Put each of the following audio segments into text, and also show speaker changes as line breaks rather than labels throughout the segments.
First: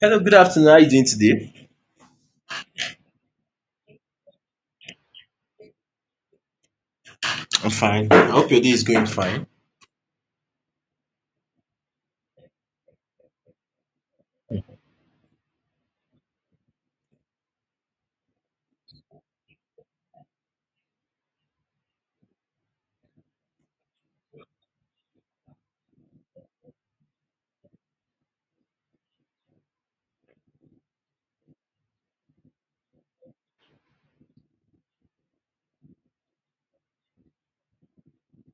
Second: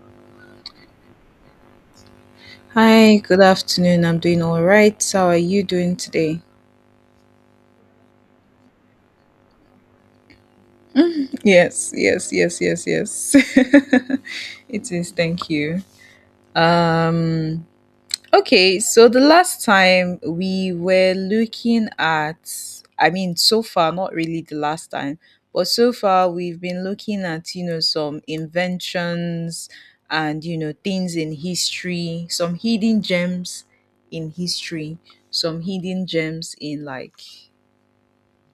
Hello, good afternoon. How are you doing today?
Hi, good afternoon. I'm doing all right. How are you doing today?
I'm fine. I hope your day is going fine.
Yes, yes, yes, yes, yes. It is. Thank you. Um okay, so the last time we were looking at, so far not really the last time, but so far we've been looking at, some inventions and, things in history, some hidden gems in history, some hidden gems in like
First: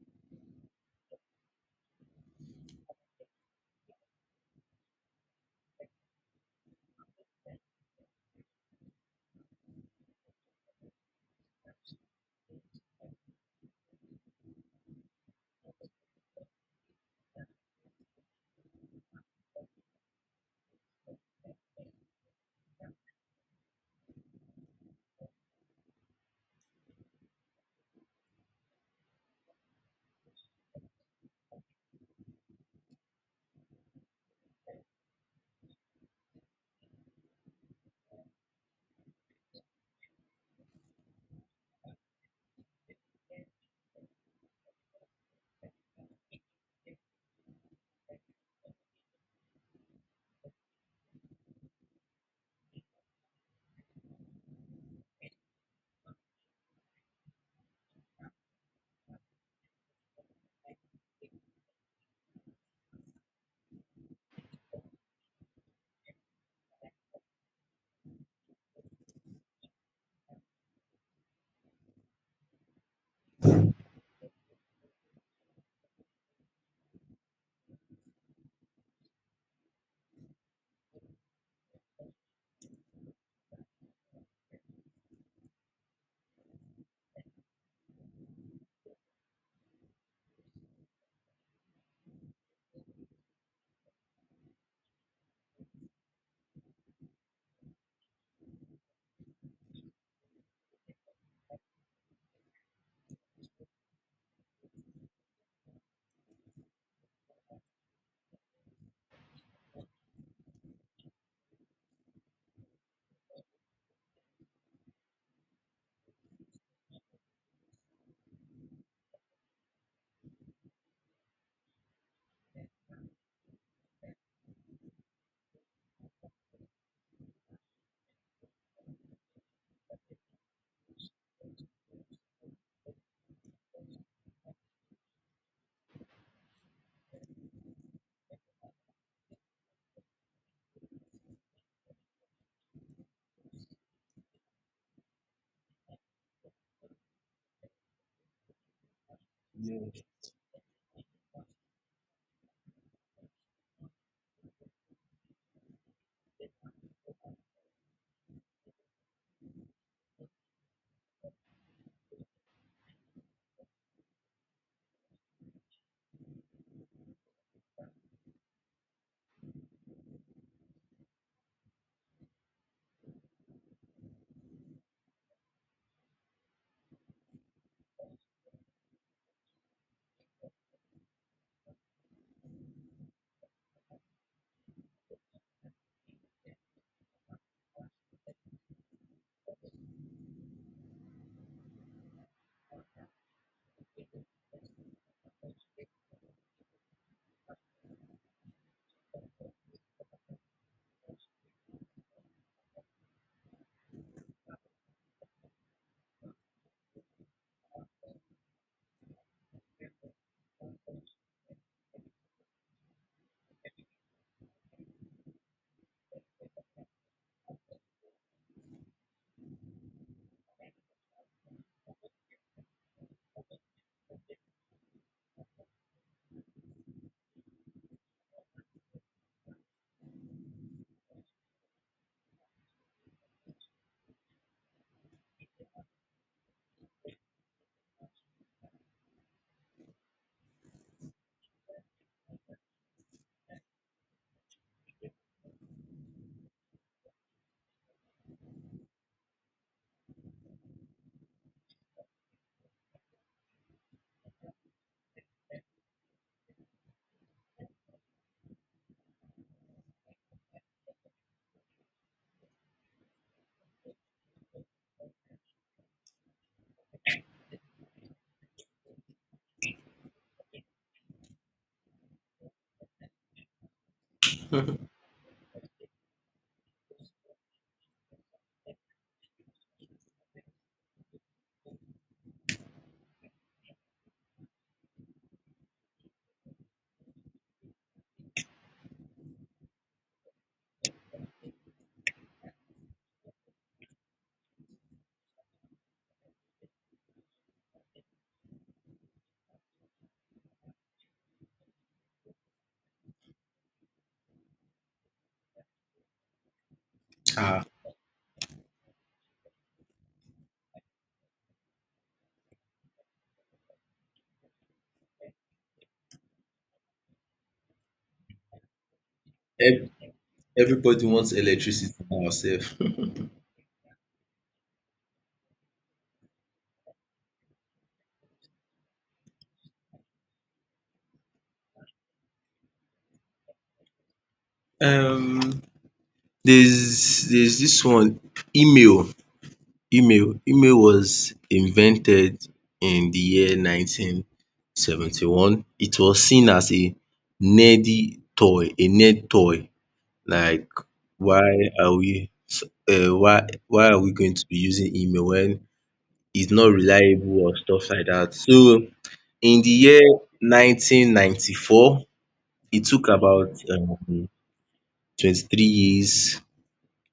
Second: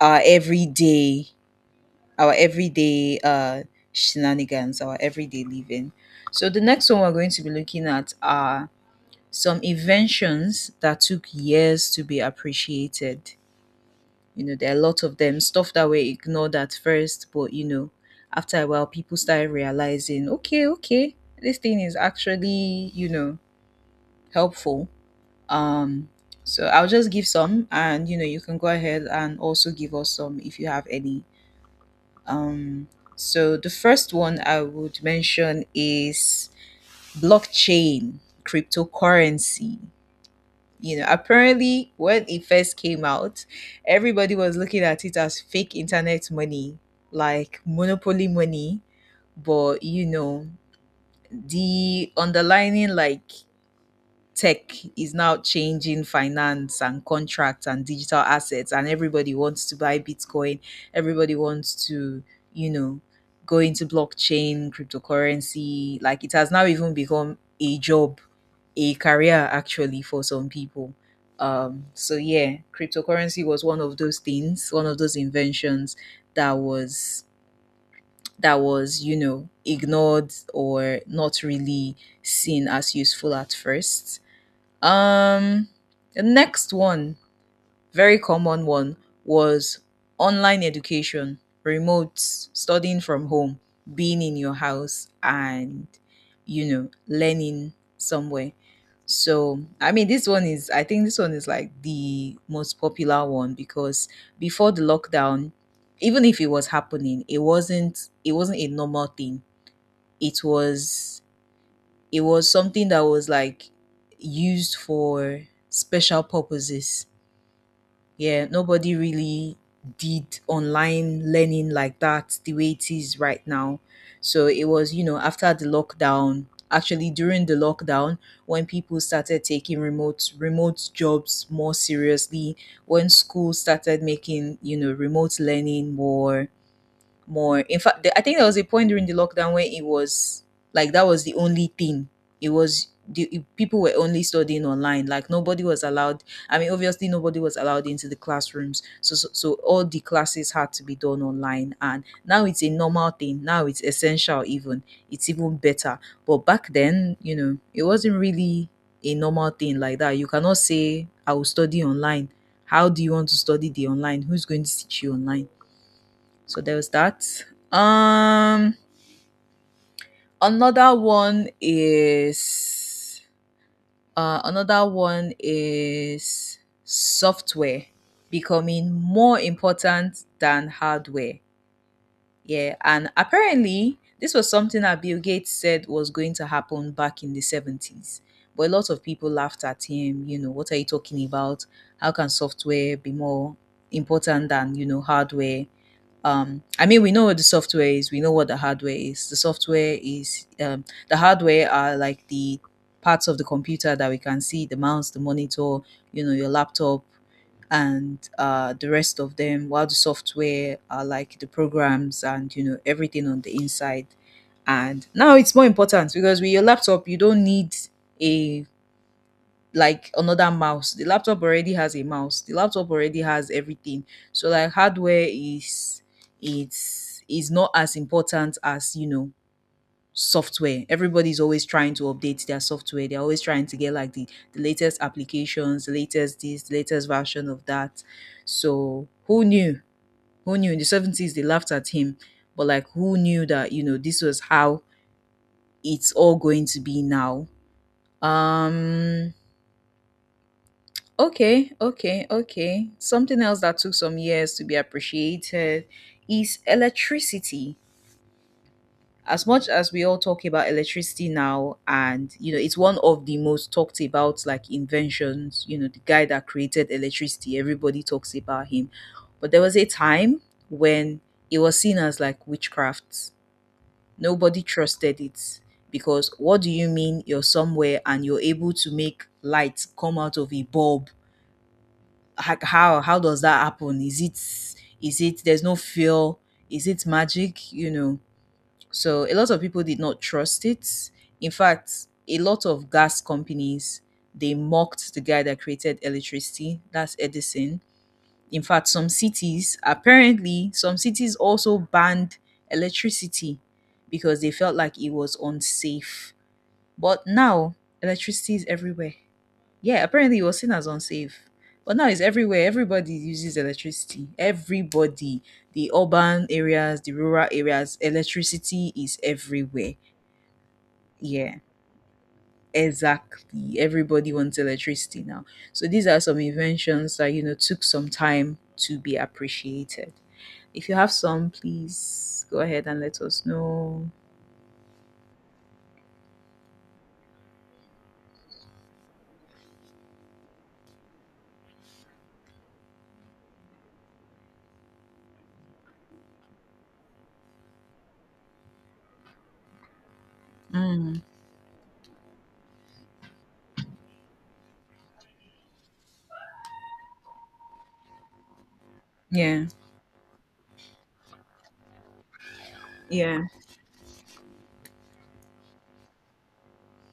our everyday our everyday shenanigans, our everyday living. So the next one we're going to be looking at are some inventions that took years to be appreciated. You know, there are a lot of them, stuff that were ignored at first, but you know, after a while people started realizing, okay, okay, this thing is actually, you know, helpful. um so I'll just give some, and you know, you can go ahead and also give us some if you have any. Um, so the first one I would mention is blockchain, cryptocurrency. You know, apparently when it first came out, everybody was looking at it as fake internet money, like monopoly money. But you know, the underlining like tech is now changing finance and contracts and digital assets, and everybody wants to buy bitcoin, everybody wants to, you know go into blockchain cryptocurrency. Like it has now even become a job, a career actually, for some people. So yeah, cryptocurrency was one of those things, one of those inventions that was you know, ignored or not really seen as useful at first. um, the next one, very common one, was online education, remote studying from home, being in your house, and you know, learning somewhere. So, I mean, I think this one is like the most popular one because before the lockdown, even if it was happening, it wasn't a normal thing. It was, it was something that was like used for special purposes. Yeah, nobody really did online learning like that, the way it is right now. So it was, you know, after the lockdown, actually during the lockdown, when people started taking remote jobs more seriously, when schools started making, you know, remote learning more, more. In fact, I think there was a point during the lockdown where it was like that was the only thing. It was the it- People were only studying online. Like nobody was allowed. I mean, obviously nobody was allowed into the classrooms. So all the
Yeah.
classes had to be done online. And now it's a normal thing. Now it's essential. Even it's even better. But back then, you know, it wasn't really a normal thing like that. You cannot say I will study online. How do you want to study the online? Who's going to teach you online? So there was that. Um, Another one is, another one is software becoming more important than hardware. Yeah, and apparently this was something that Bill Gates said was going to happen back in the 70s. But a lot of people laughed at him. You know, what are you talking about? How can software be more important than you know hardware? I mean, we know what the software is, we know what the hardware is. The software is, the hardware are like the parts of the computer that we can see, the mouse, the monitor, you know, your laptop and the rest of them, while the software are like the programs and, you know, everything on the inside. And now it's more important because with your laptop, you don't need a like another mouse. The laptop already has a mouse. The laptop already has everything. So like hardware is, it's is not as important as you know software. Everybody's always trying to update their software. They're always trying to get like the latest applications, the latest this, the latest version of that. So who knew? Who knew in the 70s they laughed at him. But like who knew that, you know, this was how it's all going to be now? Um Okay, okay, okay. Something else that took some years to be appreciated is electricity. As much as we all talk about electricity now, and you know, it's one of the most talked about like inventions, you know, the guy that created electricity, everybody talks about him. But there was a time when it was seen as like witchcraft. Nobody trusted it because what do you mean you're somewhere and you're able to make light come out of a bulb? How does that happen? Is it, is it, there's no fear? Is it magic? You know. So a lot of people did not trust it. In fact, a lot of gas companies, they mocked the guy that created electricity. That's Edison. In fact, some cities, apparently some cities also banned electricity because they felt like it was unsafe. But
Ah,
now electricity is everywhere. Yeah, apparently it was seen as unsafe. But now it's everywhere. Everybody uses electricity. Everybody. The urban areas, the rural areas, electricity is
Ev-
everywhere.
everybody wants
Yeah,
electricity for ourselves.
exactly. Everybody wants electricity now. So these are some inventions that, you know, took some time to be appreciated. If you have some, please go ahead and let us know.
um, there's this one email. Email was invented in the year 1971. It was seen as a nerdy toy, a nerd toy. Like,
Mm,
why are we? Why are we going to be using email when is not reliable or stuff like that. So in
yeah,
the year 1994, it took
yeah.
about 23 years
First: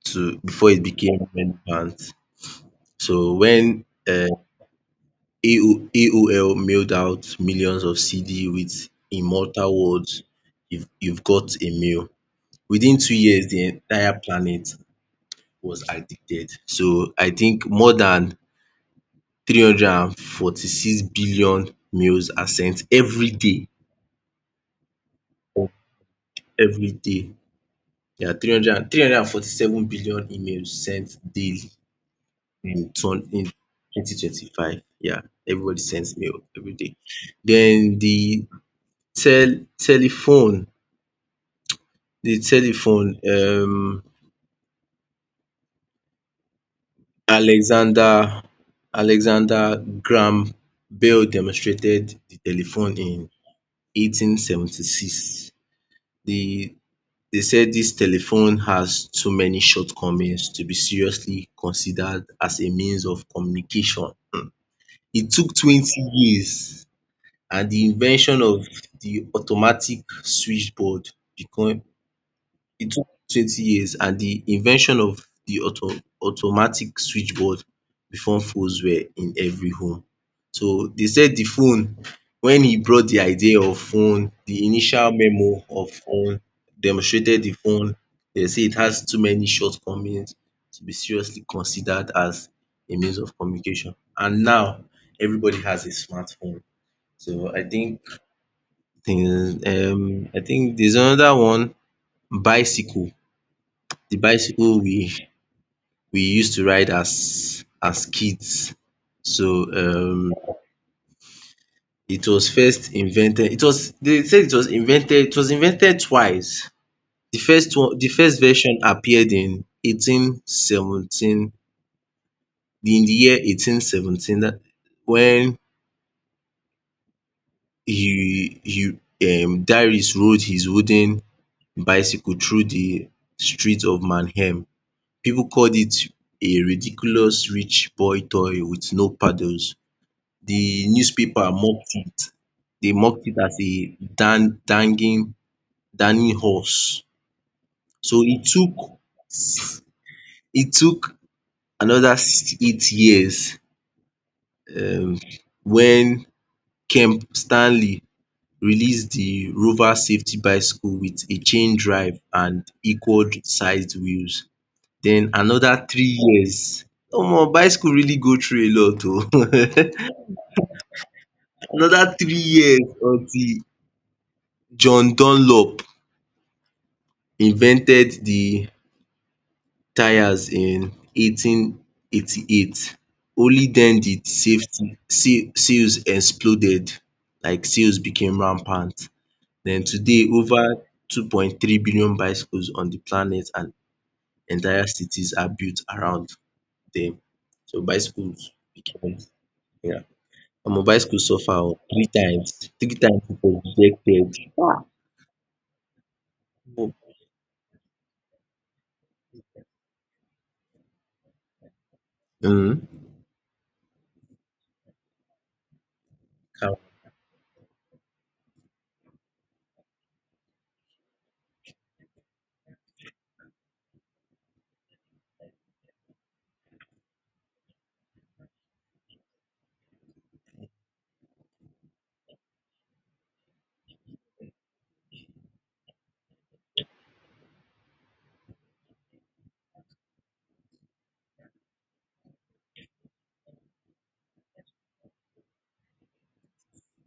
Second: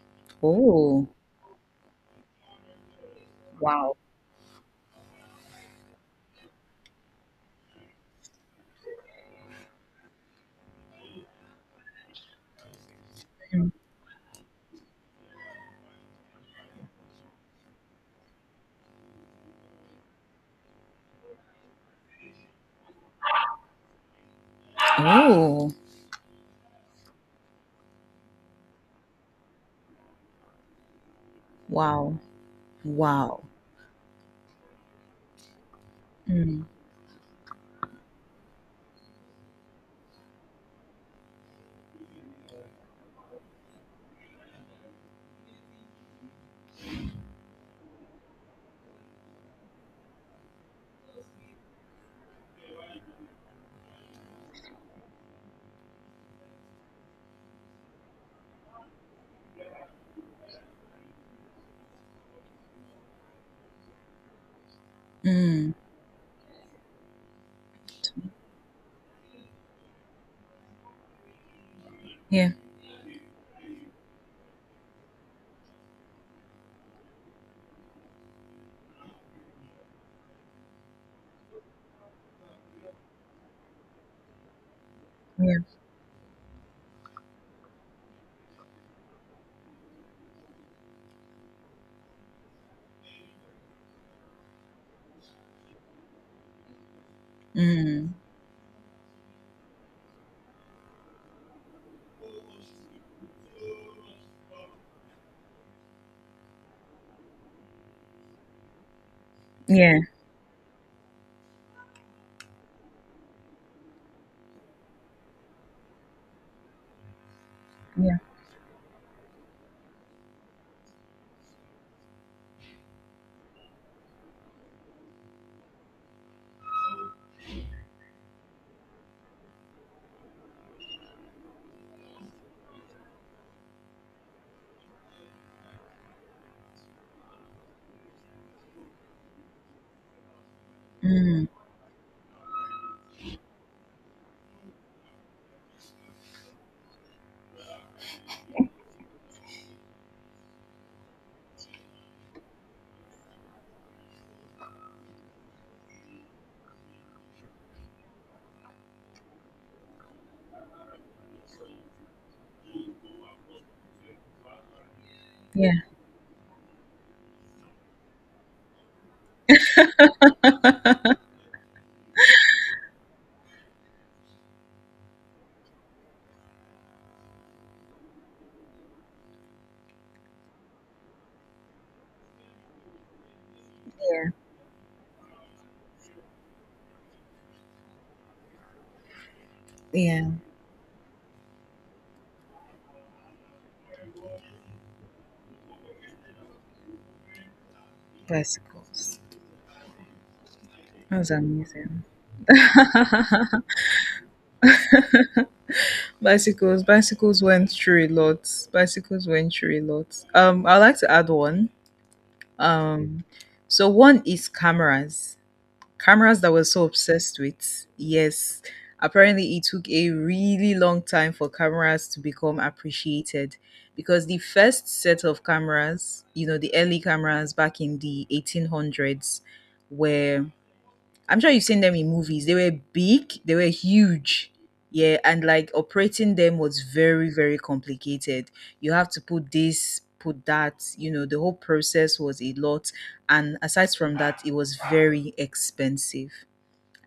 to before it
Oh,
became relevant. So when
wow.
AOL mailed out millions of CD with immortal words, you've got a mail. Within 2 years, the
Mm.
entire planet was addicted. So I think more than 346 billion mails are sent every day of
Oh,
every day. There are three hundred and forty-seven billion emails sent daily
wow.
in turn
Wow.
in 2025. Yeah, everybody sends mail
Mm.
every day. Den the tel telephone telephone. Alexander Alexander Graham Bell demonstrated the telephone in 1876. The They said this telephone has too many shortcomings to be seriously considered as a means of communication. It took
Mm.
20 years and the invention of the automatic switchboard. Become
Yeah.
It took 20 years and the invention of the automatic switchboard before phones were in every home. So they said the phone when he brought the idea of phone, the initial
Yeah.
memo of phone, demonstrated the phone, they say it has too many shortcomings to be seriously considered as a means of communication. And now everybody has a smartphone. So I think
Mm.
things. I think there's another one, bicycle. The bicycle we used to ride as kids. So
Yeah.
um it was first invented, it was, they say it was invented twice. The
Yeah.
first version appeared in 1817, in the year 1817 dat when he Darius rode his wooden bicycle through the street of Mannheim. Pipu called it a ridiculous rich boy toy with no paddles. The newspaper
Mm.
mocked it. They mocked it as a dan danging dunning horse. So it took another 68 years um when Kemp Stanley released the Rover safety bicycle with a chain drive and equal-sized wheels. Then
Yeah.
another 3 years. Omo bicycle really go through a lot oh. Another 3 years until John Dunlop invented the tyres in 1888. Only then did
Yeah.
safety sales exploded like sales became rampant. Then today
Yeah.
over 2.3 billion bicycles on the planet and entire cities are built around them. So bicycles became.
Bicycles.
Yeah. Omo
That
bicycles
was
suffer oo
amazing.
three times it was rejected. Ah.
Bicycles. Bicycles went through a lot. Bicycles went through a lot. I'd like to add one.
Mm.
Um, so one is cameras. Cameras that we're so obsessed with. Yes, apparently it took a really long time for cameras to become appreciated because the first set of cameras, you know, the early cameras back in the 1800s were, I'm sure you've seen them in movies. They were big, they were huge. Yeah, and like operating them was very, very complicated. You have to put this, put that, you know, the whole process was a lot. And aside from that, it was very expensive.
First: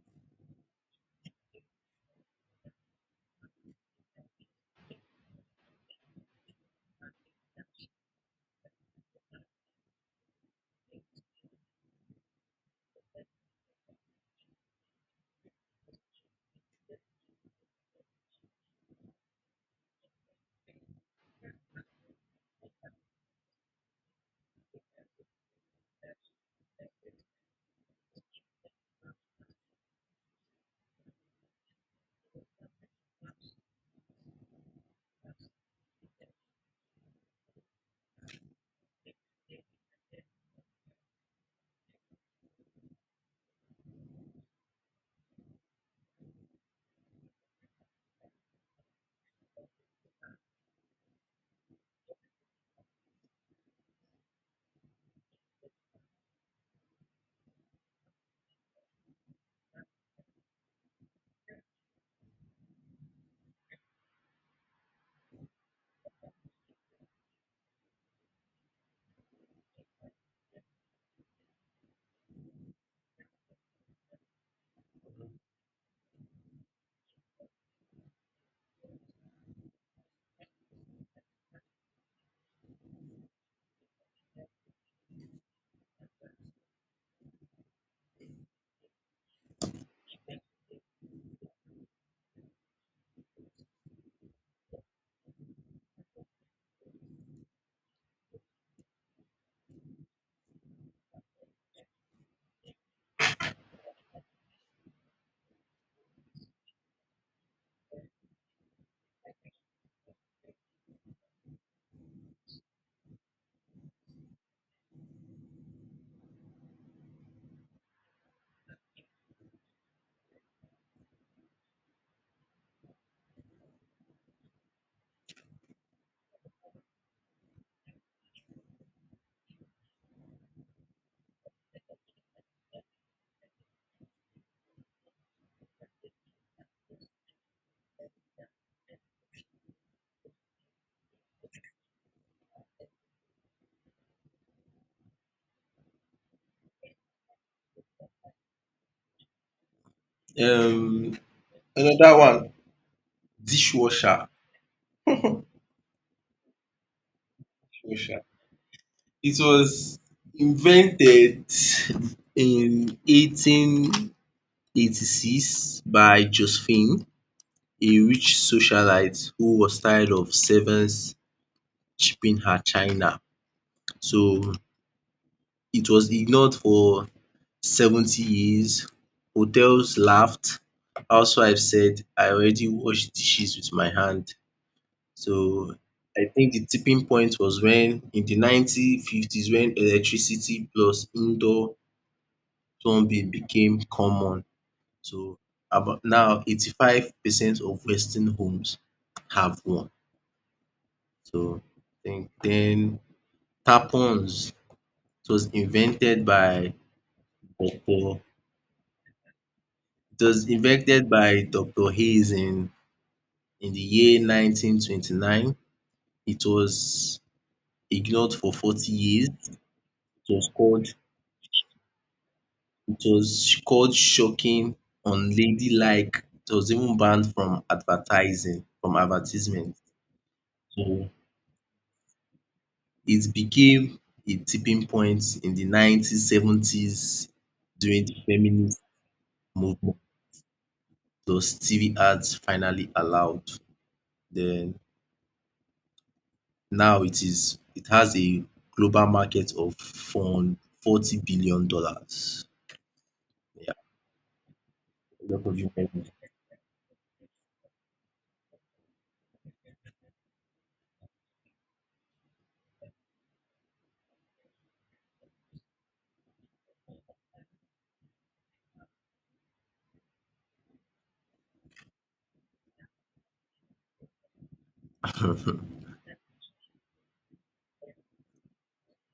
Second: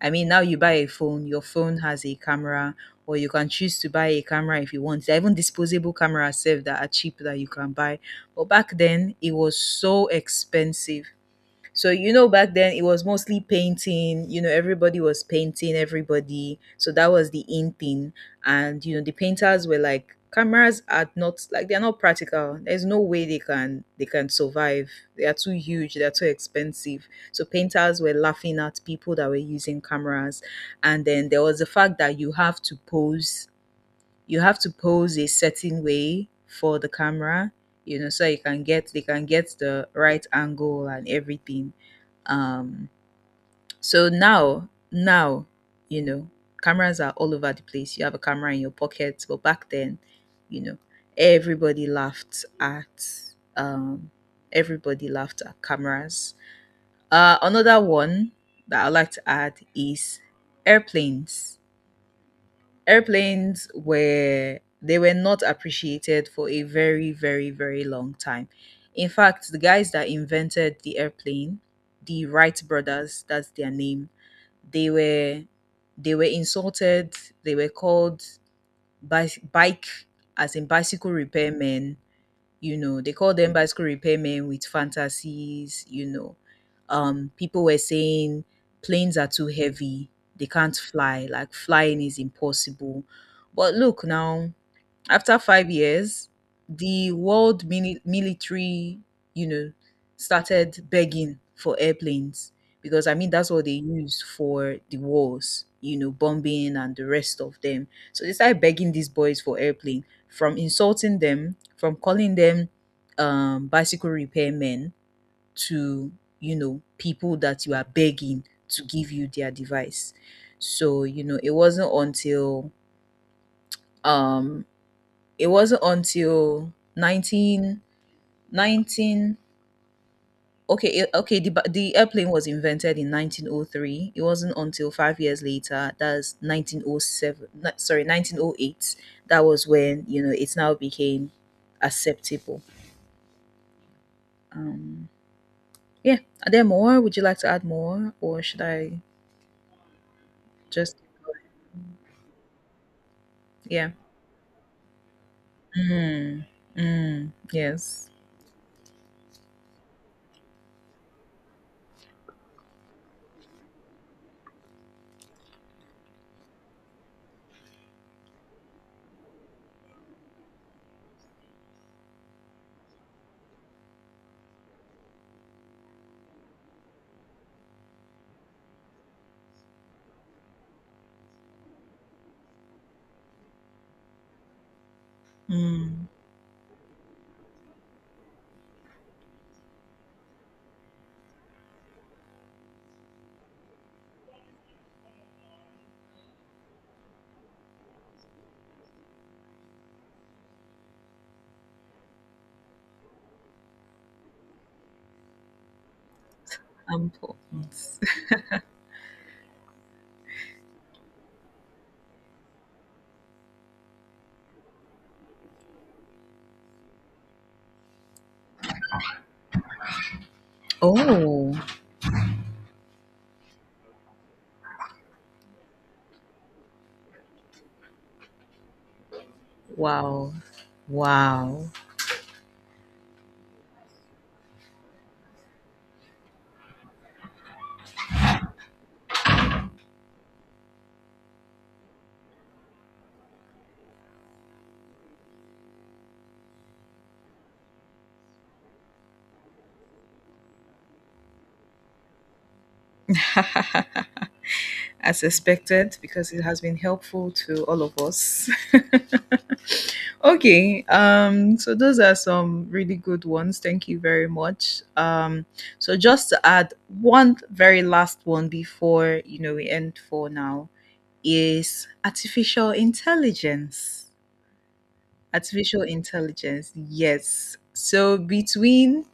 I mean, now you buy a phone, your phone has a camera, or you can choose to buy a camera if you want. There are even disposable cameras self that are cheap that you can buy. But back then, it was so expensive. So, you know, back then it was mostly painting. You know, everybody was painting everybody. So that was the in thing. And, you know, the painters were like, cameras are not, like, they're not practical. There's no way they can survive. They are too huge, they're too expensive. So painters were laughing at people that were using cameras. And then there was the fact that you have to pose, you have to pose a certain way for the camera, you know, so you can get, they can get the right angle and everything. um, so now, now, you know, cameras are all over the place. You have a camera in your pocket, but back then, you know, everybody laughed at, um, everybody laughed at cameras. Another one that I'd like to add is airplanes. Airplanes were, they were not appreciated for a very, very, very long time. In fact, the guys that invented the airplane, the Wright brothers, that's their name, they were, they were insulted. They were called bike, as in bicycle repairmen. You know, they called them bicycle repairmen with fantasies. You know, people were saying planes are too heavy. They can't fly. Like flying is impossible. But look now, after 5 years, the military, you know, started begging for airplanes because I mean that's what they used for the wars, you know, bombing and the rest of them. So they started begging these boys for airplane, from insulting them, from calling them, bicycle repairmen to, you know, people that you are begging to give you their device. So you know, um it wasn't until 19 19. Okay, it, okay, the, ba- the airplane was invented in 1903. It wasn't until 5 years later, that's 1907, no, sorry, 1908, that was when, you know, it's now became acceptable. Um, yeah, are there more? Would you like to add more? Or should I just,
um Another one,
yeah.
dishwasher.
Mm, mm, yes.
Sure, it was invented in 1886 by Josephine, a rich socialite who was tired of servants shipping her china. So it was ignored for 70 years. Hotels laughed. Housewives said, "I already wash dishes with my hand." So
Mm,
I think the tipping point was when in the 1950s when electricity plus indoor Thornbill became common. So about now 85% of western homes have one. So then tampons, it was invented by
important.
Doctor it was invented by Doctor Hayes in the year 1929. It was ignored for 40 years. Was called
Oh,
it was called shocking, unladylike. It was even banned from advertising from advertisement.
wow.
So
Wow.
it became a tipping point in the 1970s during the feminist movement plus TV ads finally allowed. Then now it has a global market of fund $40 billion dollars. Yeah,
As
a lot of
expected, because it has been helpful to all of us. Okay, so those are some really good ones. Thank you very much. So just to add one very last one before you know we end for now is artificial intelligence. Artificial
women
intelligence, yes. So between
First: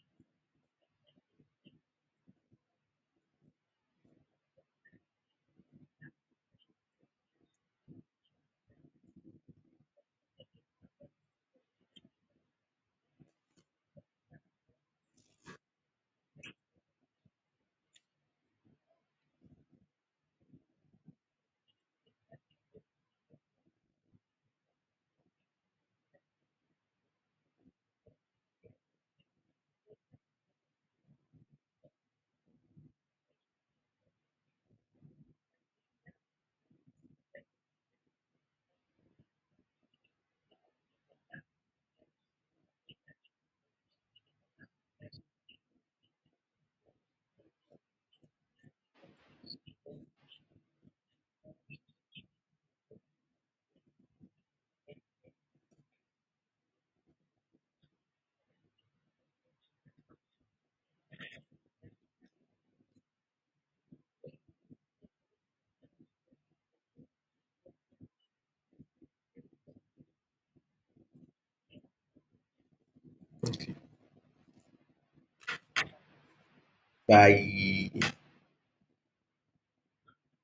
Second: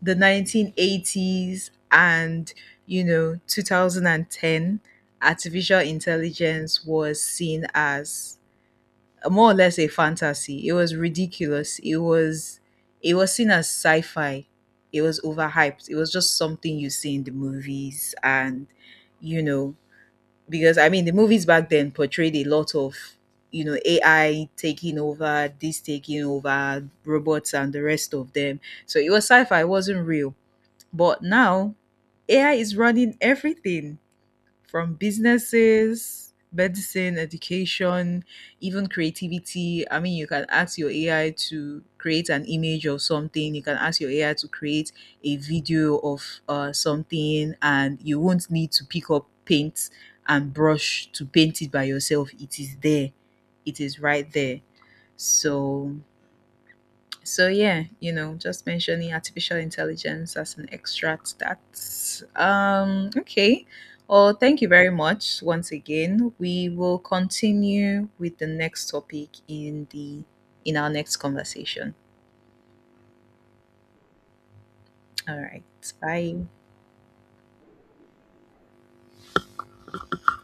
the 1980s and you know 2010, artificial intelligence was seen as a, more or less, a fantasy. It was ridiculous. It was, it was seen as sci-fi. It was overhyped. It was just something you see in the movies. And you know, because I mean the movies back then portrayed a lot of, you know, AI taking over this, taking over robots and the rest of them. So it was sci-fi, it wasn't real. But now AI is running everything, from businesses, medicine, education, even creativity. I mean, you can ask your AI to create an image of something, you can ask your AI to create a video of something, and you won't need to pick up paint and brush to paint it by yourself. It is there, it is right there. So, so yeah, you know, just mentioning artificial intelligence as an extract. That's okay. Well, thank you very much once again. We will continue with the next topic in the, in our next conversation. All right. Bye.
by